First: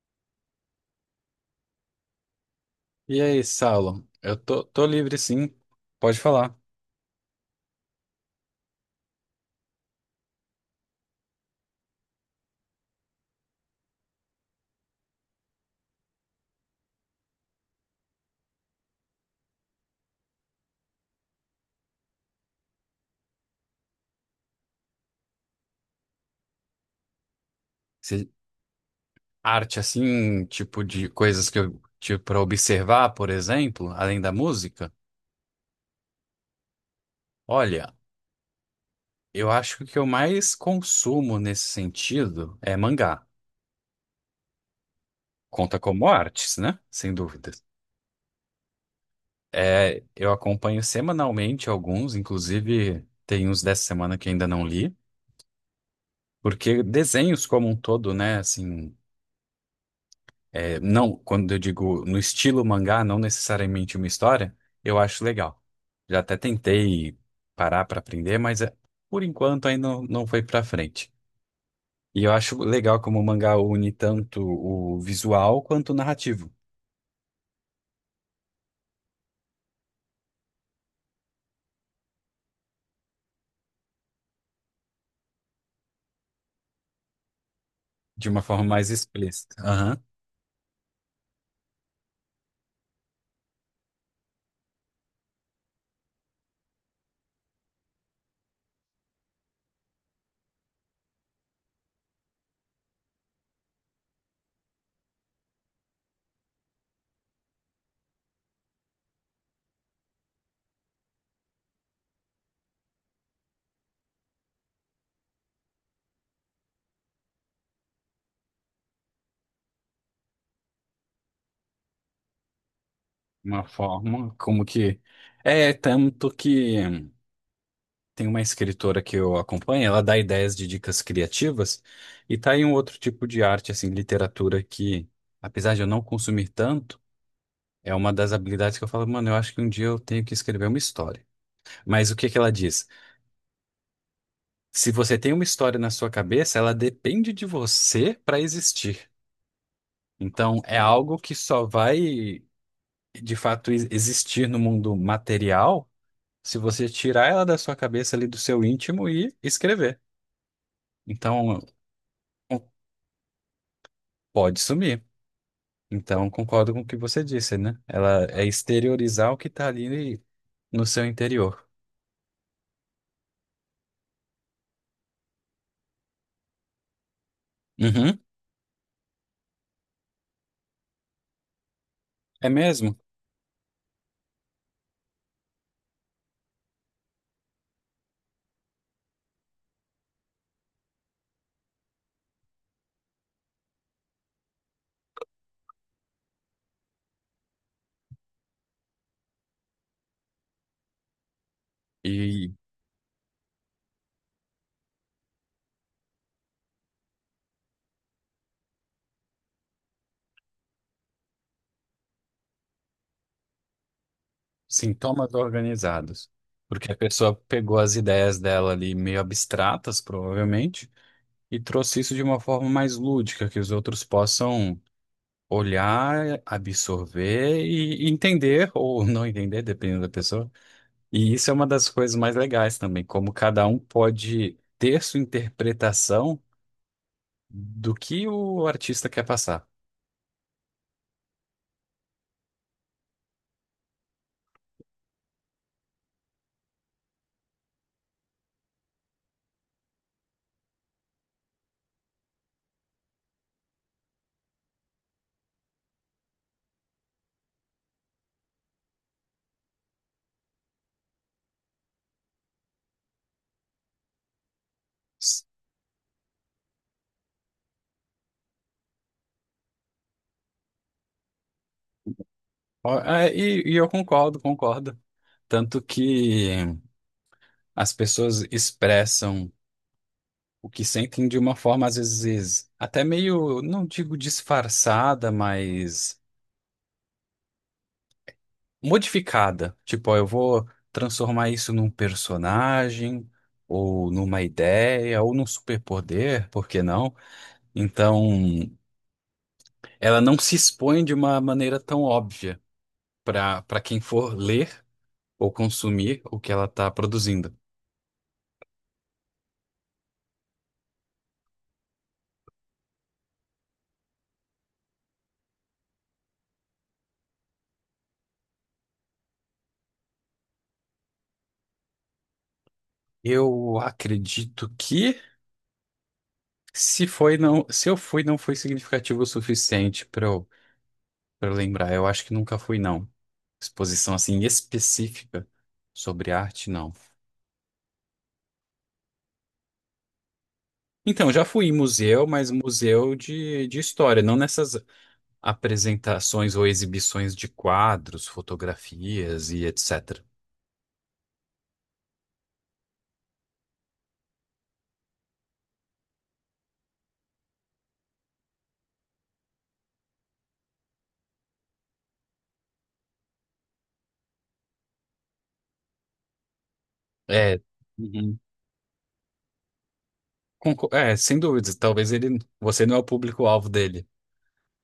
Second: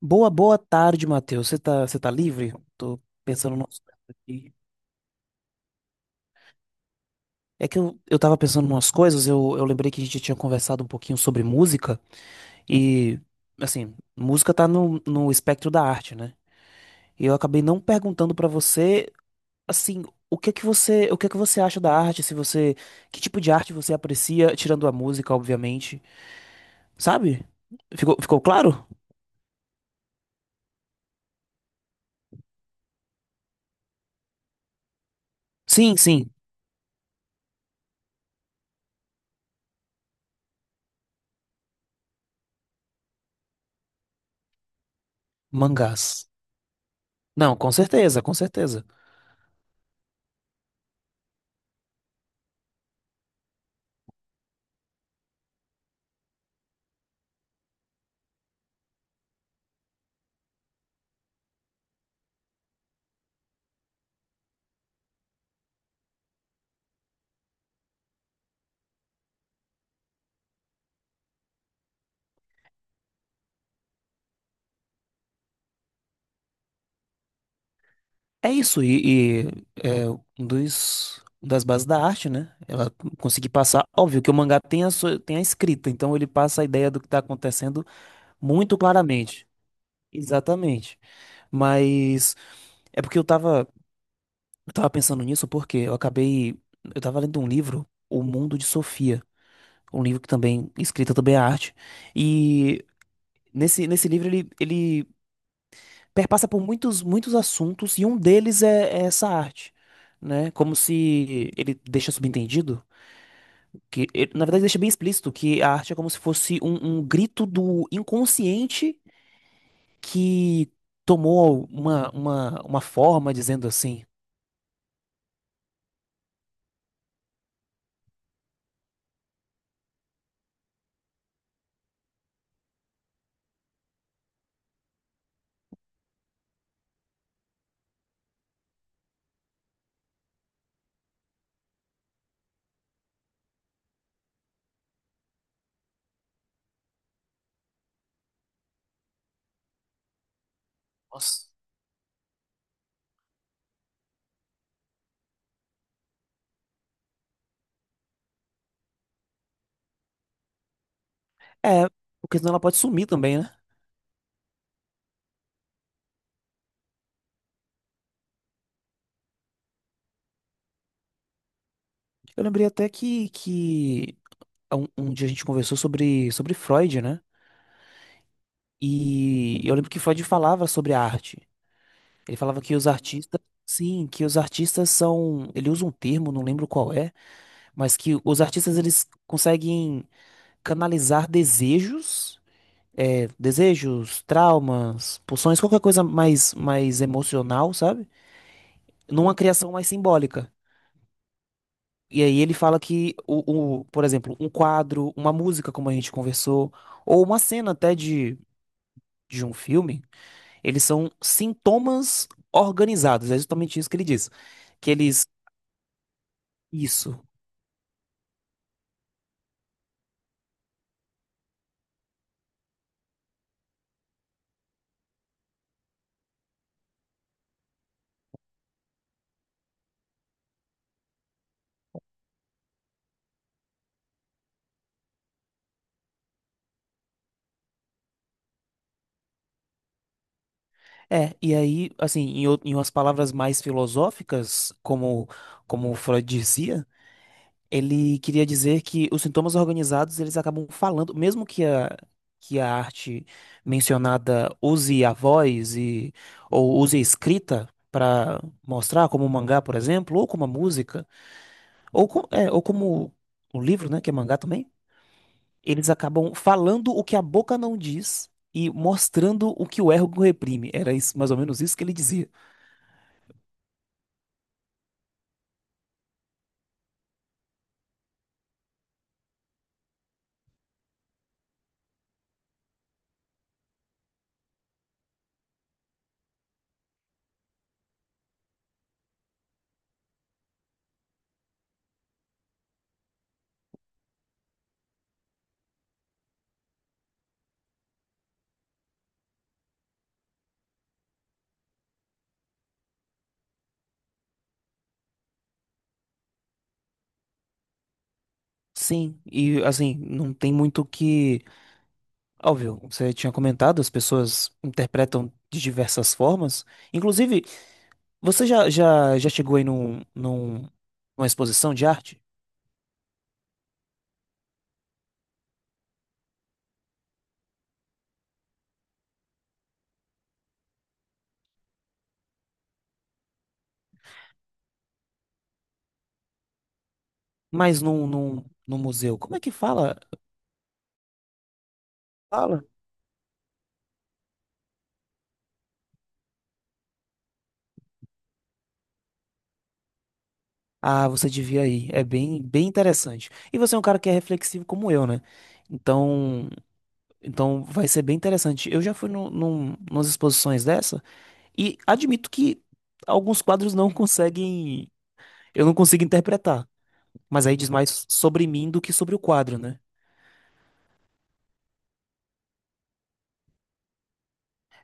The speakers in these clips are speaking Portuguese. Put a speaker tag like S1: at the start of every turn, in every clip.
S1: Boa, boa tarde, Matheus. Você tá livre? Tô
S2: E aí,
S1: pensando no coisas
S2: Saulo? Eu
S1: aqui.
S2: tô, tô livre, sim. Pode falar.
S1: É que eu tava pensando em umas coisas, eu lembrei que a gente tinha conversado um pouquinho sobre música e, assim, música tá no espectro da arte, né? E eu acabei não perguntando pra você, assim, o que é que você acha da arte, se você, que tipo de arte você aprecia, tirando a música, obviamente, sabe? Ficou,
S2: Se-
S1: ficou claro?
S2: Arte, assim, tipo de coisas que eu tive para observar, por exemplo, além da música.
S1: Sim, sim,
S2: Olha, eu acho que o que eu mais consumo nesse sentido é mangá. Conta como
S1: mangás.
S2: artes, né? Sem
S1: Não,
S2: dúvidas.
S1: com certeza, com certeza.
S2: É, eu acompanho semanalmente alguns, inclusive tem uns dessa semana que ainda não li, porque desenhos como um todo, né? Assim. É, não, quando eu digo no estilo mangá, não necessariamente uma história, eu acho legal. Já até tentei parar para aprender, mas é, por enquanto ainda não, foi para frente. E eu acho legal como o mangá une tanto o visual quanto o narrativo,
S1: É isso, e é um dos, uma das bases da arte, né? Ela conseguir passar. Óbvio que o mangá tem tem a escrita, então ele passa a ideia do que está acontecendo
S2: de uma forma
S1: muito
S2: mais
S1: claramente.
S2: explícita. Aham.
S1: Exatamente. Mas é porque eu tava pensando nisso, porque eu acabei. Eu tava lendo um livro, O Mundo de Sofia, um livro que também, escrita também é arte. E nesse livro ele perpassa por muitos assuntos e um deles é essa arte, né? Como se ele deixa subentendido que, ele, na verdade, deixa bem explícito que a arte é como se fosse um grito do inconsciente que tomou uma forma
S2: Uma
S1: dizendo assim.
S2: forma como que. É tanto que. Tem uma escritora que eu acompanho, ela dá ideias de dicas criativas e tá aí um outro tipo de arte, assim, literatura que, apesar de eu não consumir tanto, é uma das habilidades que eu falo, mano, eu acho que um dia eu tenho que escrever uma história. Mas o que que ela diz? Se você tem uma história na sua cabeça, ela depende de você para existir. Então, é algo que
S1: Nossa.
S2: só vai, de fato, existir no mundo material se você tirar ela da sua cabeça ali do seu íntimo e escrever. Então,
S1: É, porque senão ela pode sumir também, né?
S2: pode sumir. Então, concordo com o que você disse, né? Ela é exteriorizar o que tá ali no seu interior.
S1: Eu lembrei até que um dia a gente conversou sobre Freud, né?
S2: Uhum,
S1: E eu lembro que Freud falava sobre a arte. Ele
S2: é
S1: falava que os
S2: mesmo.
S1: artistas, sim, que os artistas são, ele usa um termo, não lembro qual é, mas que os artistas eles conseguem canalizar desejos, é, desejos, traumas, pulsões, qualquer coisa mais mais emocional, sabe? Numa criação mais simbólica. E aí
S2: E
S1: ele fala que por exemplo, um quadro, uma música, como a gente conversou, ou uma cena até de um filme, eles são sintomas organizados. É justamente isso que ele diz, que eles
S2: sintomas organizados. Porque a
S1: isso.
S2: pessoa pegou as ideias dela ali meio abstratas, provavelmente, e trouxe isso de uma forma mais lúdica, que os outros possam olhar, absorver e entender, ou não entender, dependendo da pessoa. E isso é uma das coisas mais legais também, como cada um pode ter sua interpretação do que o artista quer passar.
S1: É, e aí, assim, em umas palavras mais filosóficas, como Freud dizia, ele queria dizer que os sintomas organizados, eles acabam falando, mesmo que que a arte mencionada use a voz e, ou use a escrita para mostrar, como o mangá, por exemplo, ou como a música, ou, ou como o livro, né, que é mangá também,
S2: S-
S1: eles acabam falando o que a boca não diz. E mostrando o que o ego reprime. Era isso, mais ou menos isso que ele dizia.
S2: e eu concordo, concordo. Tanto que as pessoas expressam o que sentem de uma forma, às vezes, até meio, não digo disfarçada, mas modificada. Tipo, ó, eu vou transformar isso num personagem, ou numa ideia, ou num superpoder, por que não? Então, ela não se expõe de uma maneira tão óbvia para quem for ler ou consumir o que ela está produzindo.
S1: Sim, e assim, não tem muito o que. Óbvio, você tinha comentado, as pessoas interpretam de diversas formas. Inclusive, já chegou aí numa exposição de arte?
S2: Eu acredito que se foi não, se eu fui não foi significativo o suficiente para eu lembrar. Eu acho que nunca fui não. Exposição assim específica sobre arte, não.
S1: Mas num museu. Como é que fala?
S2: Então, já fui em museu, mas museu de história, não nessas apresentações ou exibições de quadros, fotografias e etc.
S1: Ah, você devia ir. É bem interessante. E você é um cara que é reflexivo como eu, né? Então, então vai ser bem interessante. Eu já fui nas exposições dessa e admito que alguns quadros não conseguem. Eu não consigo interpretar. Mas aí
S2: É.
S1: diz mais
S2: Uhum.
S1: sobre mim do que sobre o quadro, né?
S2: É, sem dúvidas. Talvez ele, você não é o público-alvo dele.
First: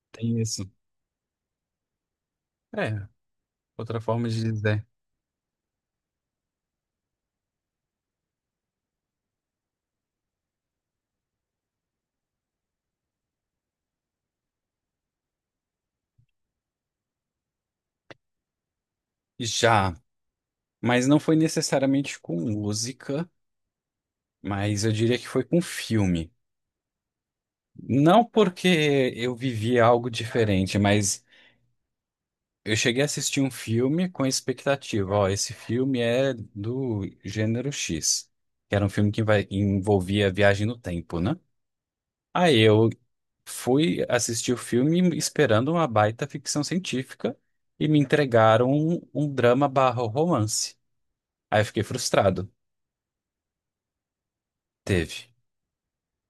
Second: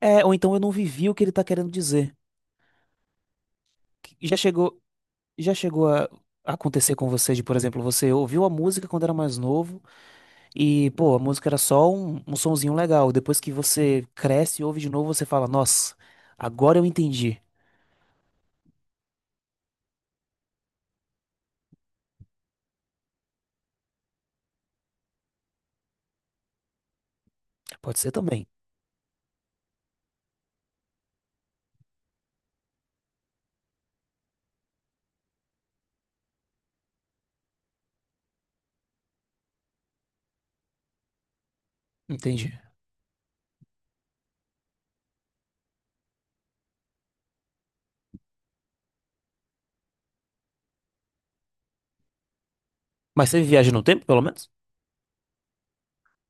S1: É, ou
S2: Tem
S1: então eu
S2: isso.
S1: não vivi o que ele tá querendo dizer.
S2: É, outra forma
S1: Já
S2: de
S1: chegou,
S2: dizer.
S1: já chegou a acontecer com você de, por exemplo, você ouviu a música quando era mais novo. E, pô, a música era só um sonzinho legal. Depois que você cresce e ouve de novo, você fala, nossa, agora eu entendi.
S2: Já, mas não foi necessariamente com música, mas eu diria que foi com filme.
S1: Pode ser
S2: Não
S1: também.
S2: porque eu vivi algo diferente, mas eu cheguei a assistir um filme com expectativa. Ó, esse filme é do gênero X, que era um filme que envolvia viagem no tempo, né?
S1: Entendi.
S2: Aí eu fui assistir o filme esperando uma baita ficção científica e me entregaram um drama barra romance. Aí eu fiquei frustrado.
S1: Mas você viaja no tempo, pelo menos?
S2: Teve,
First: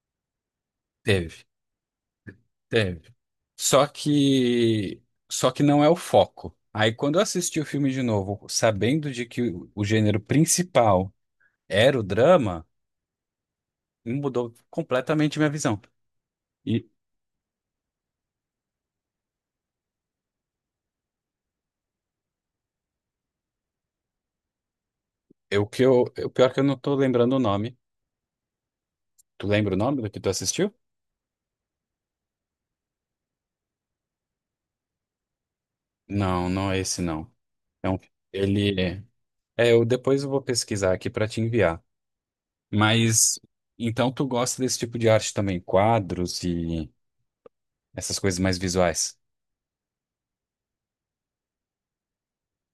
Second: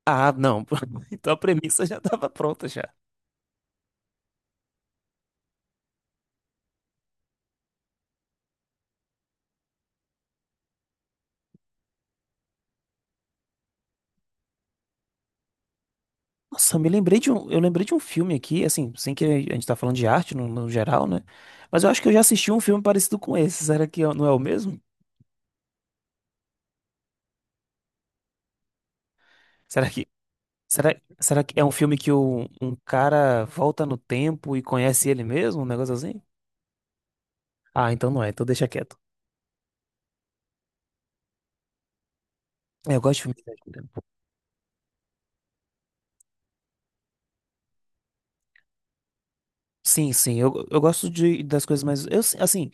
S1: Ah, não. Então a
S2: teve,
S1: premissa já tava pronta já.
S2: teve. Só que, só que não é o foco. Aí quando eu assisti o filme de novo, sabendo de que o gênero principal era o drama, mudou completamente minha visão.
S1: Nossa, eu
S2: E
S1: me lembrei de um, eu lembrei de um filme aqui, assim, sem que a gente tá falando de arte no geral, né? Mas eu acho que eu já assisti um filme parecido com esse. Será que é- não é o mesmo?
S2: o pior que eu não tô lembrando o nome. Tu lembra o
S1: Será
S2: nome
S1: que,
S2: do que tu assistiu?
S1: será que é um filme que o, um cara volta no tempo e conhece ele mesmo? Um negócio assim?
S2: Não, não é esse não. É
S1: Ah,
S2: um,
S1: então não é, então deixa quieto.
S2: ele eu depois eu vou pesquisar aqui para te enviar.
S1: É, eu gosto de filme
S2: Mas
S1: de viaja tempo.
S2: então tu gosta desse tipo de arte também, quadros e essas coisas mais visuais.
S1: Sim, sim, eu gosto de, das coisas mais. Eu, assim,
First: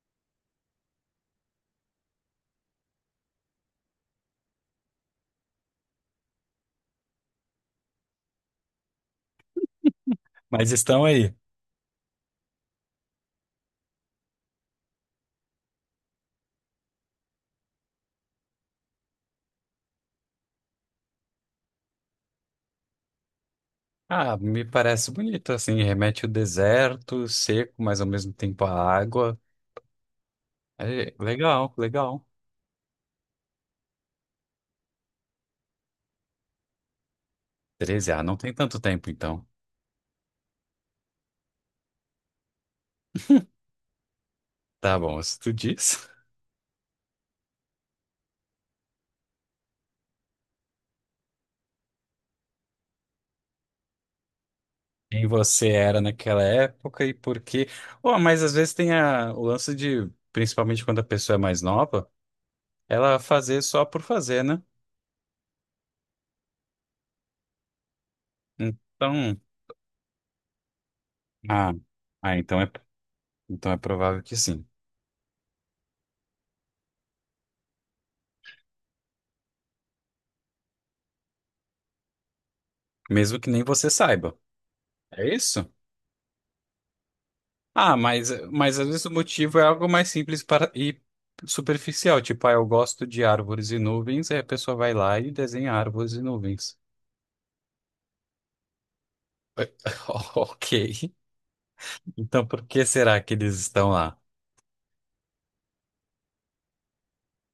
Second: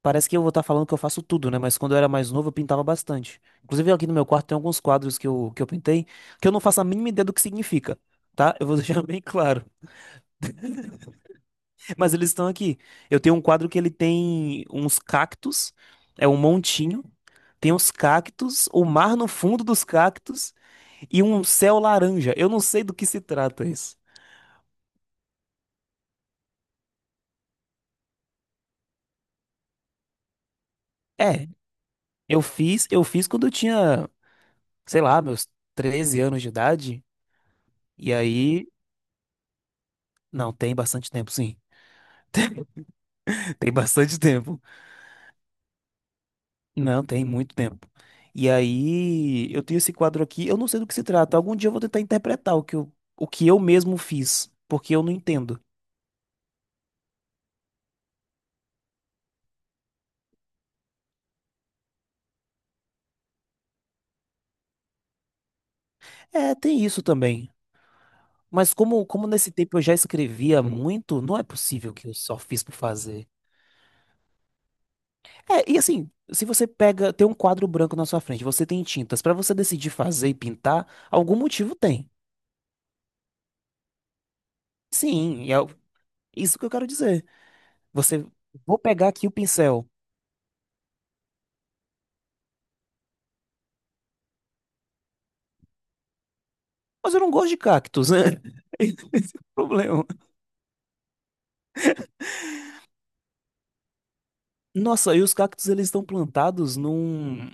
S1: parece que eu vou estar falando que eu faço tudo, né? Mas quando eu era mais novo, eu pintava bastante. Inclusive, aqui no meu quarto tem alguns quadros que eu pintei que eu não faço a mínima ideia do que significa, tá? Eu vou deixar bem claro.
S2: Mas estão aí.
S1: Mas eles estão aqui. Eu tenho um quadro que ele tem uns cactos, é um montinho, tem uns cactos, o mar no fundo dos cactos e um céu laranja. Eu não sei do que se trata isso.
S2: Ah, me parece bonito, assim, remete ao deserto, seco, mas ao mesmo tempo a água. É,
S1: É,
S2: legal, legal.
S1: eu fiz quando eu tinha, sei lá, meus 13 anos de idade.
S2: Treze,
S1: E
S2: ah, não tem
S1: aí,
S2: tanto tempo então.
S1: não, tem bastante tempo, sim. Tem bastante tempo.
S2: Tá bom, se tu diz.
S1: Não, tem muito tempo. E aí, eu tenho esse quadro aqui, eu não sei do que se trata. Algum dia eu vou tentar interpretar o que eu mesmo fiz, porque eu não
S2: Quem
S1: entendo.
S2: você era naquela época e por quê. Oh, mas às vezes tem a, o lance de, principalmente quando a pessoa é mais nova, ela fazer só por fazer, né?
S1: É, tem isso também. Mas como
S2: Então,
S1: nesse tempo eu já escrevia muito, não é
S2: ah,
S1: possível que eu
S2: ah,
S1: só fiz por fazer.
S2: então é provável que sim.
S1: É, e assim, se você pega, tem um quadro branco na sua frente, você tem tintas, pra você decidir fazer e pintar, algum motivo tem.
S2: Mesmo que nem você saiba. É
S1: Sim,
S2: isso?
S1: isso que eu quero dizer.
S2: Ah,
S1: Você,
S2: mas
S1: vou
S2: às vezes
S1: pegar
S2: o
S1: aqui o
S2: motivo é algo
S1: pincel.
S2: mais simples para, e superficial. Tipo, ah, eu gosto de árvores e nuvens, aí a pessoa vai lá e desenha árvores e nuvens.
S1: Mas eu não gosto de cactos, né? Esse é o problema.
S2: Ok. Então por que será que eles estão lá?
S1: Nossa, e os cactos eles estão plantados num.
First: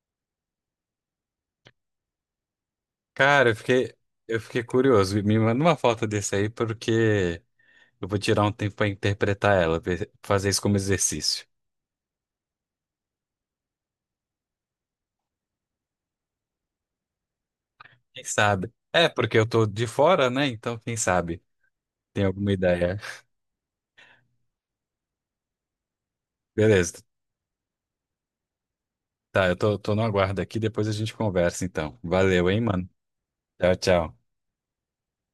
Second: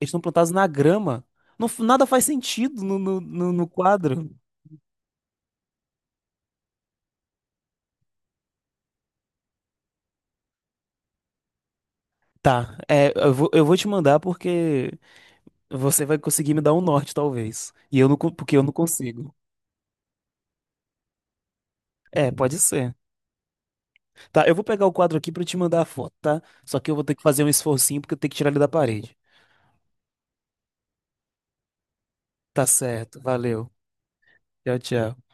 S1: Eles estão plantados na grama. Não, nada faz sentido
S2: Cara, eu
S1: no
S2: fiquei,
S1: quadro.
S2: eu fiquei curioso. Me manda uma foto desse aí, porque eu vou tirar um tempo para interpretar ela, fazer isso como exercício.
S1: Tá, é, eu vou te mandar porque você vai conseguir me dar um norte, talvez. E eu não,
S2: Quem
S1: porque eu
S2: sabe?
S1: não
S2: É,
S1: consigo.
S2: porque eu tô de fora, né? Então, quem sabe? Tem
S1: É,
S2: alguma
S1: pode ser.
S2: ideia.
S1: Tá, eu vou pegar o quadro aqui pra te mandar a foto, tá? Só que eu
S2: Beleza.
S1: vou ter que fazer um esforcinho porque eu tenho que tirar ele da parede.
S2: Tá, eu tô no aguardo aqui, depois a gente conversa, então. Valeu, hein,
S1: Tá
S2: mano?
S1: certo, valeu.
S2: Tchau, tchau.
S1: Tchau, tchau.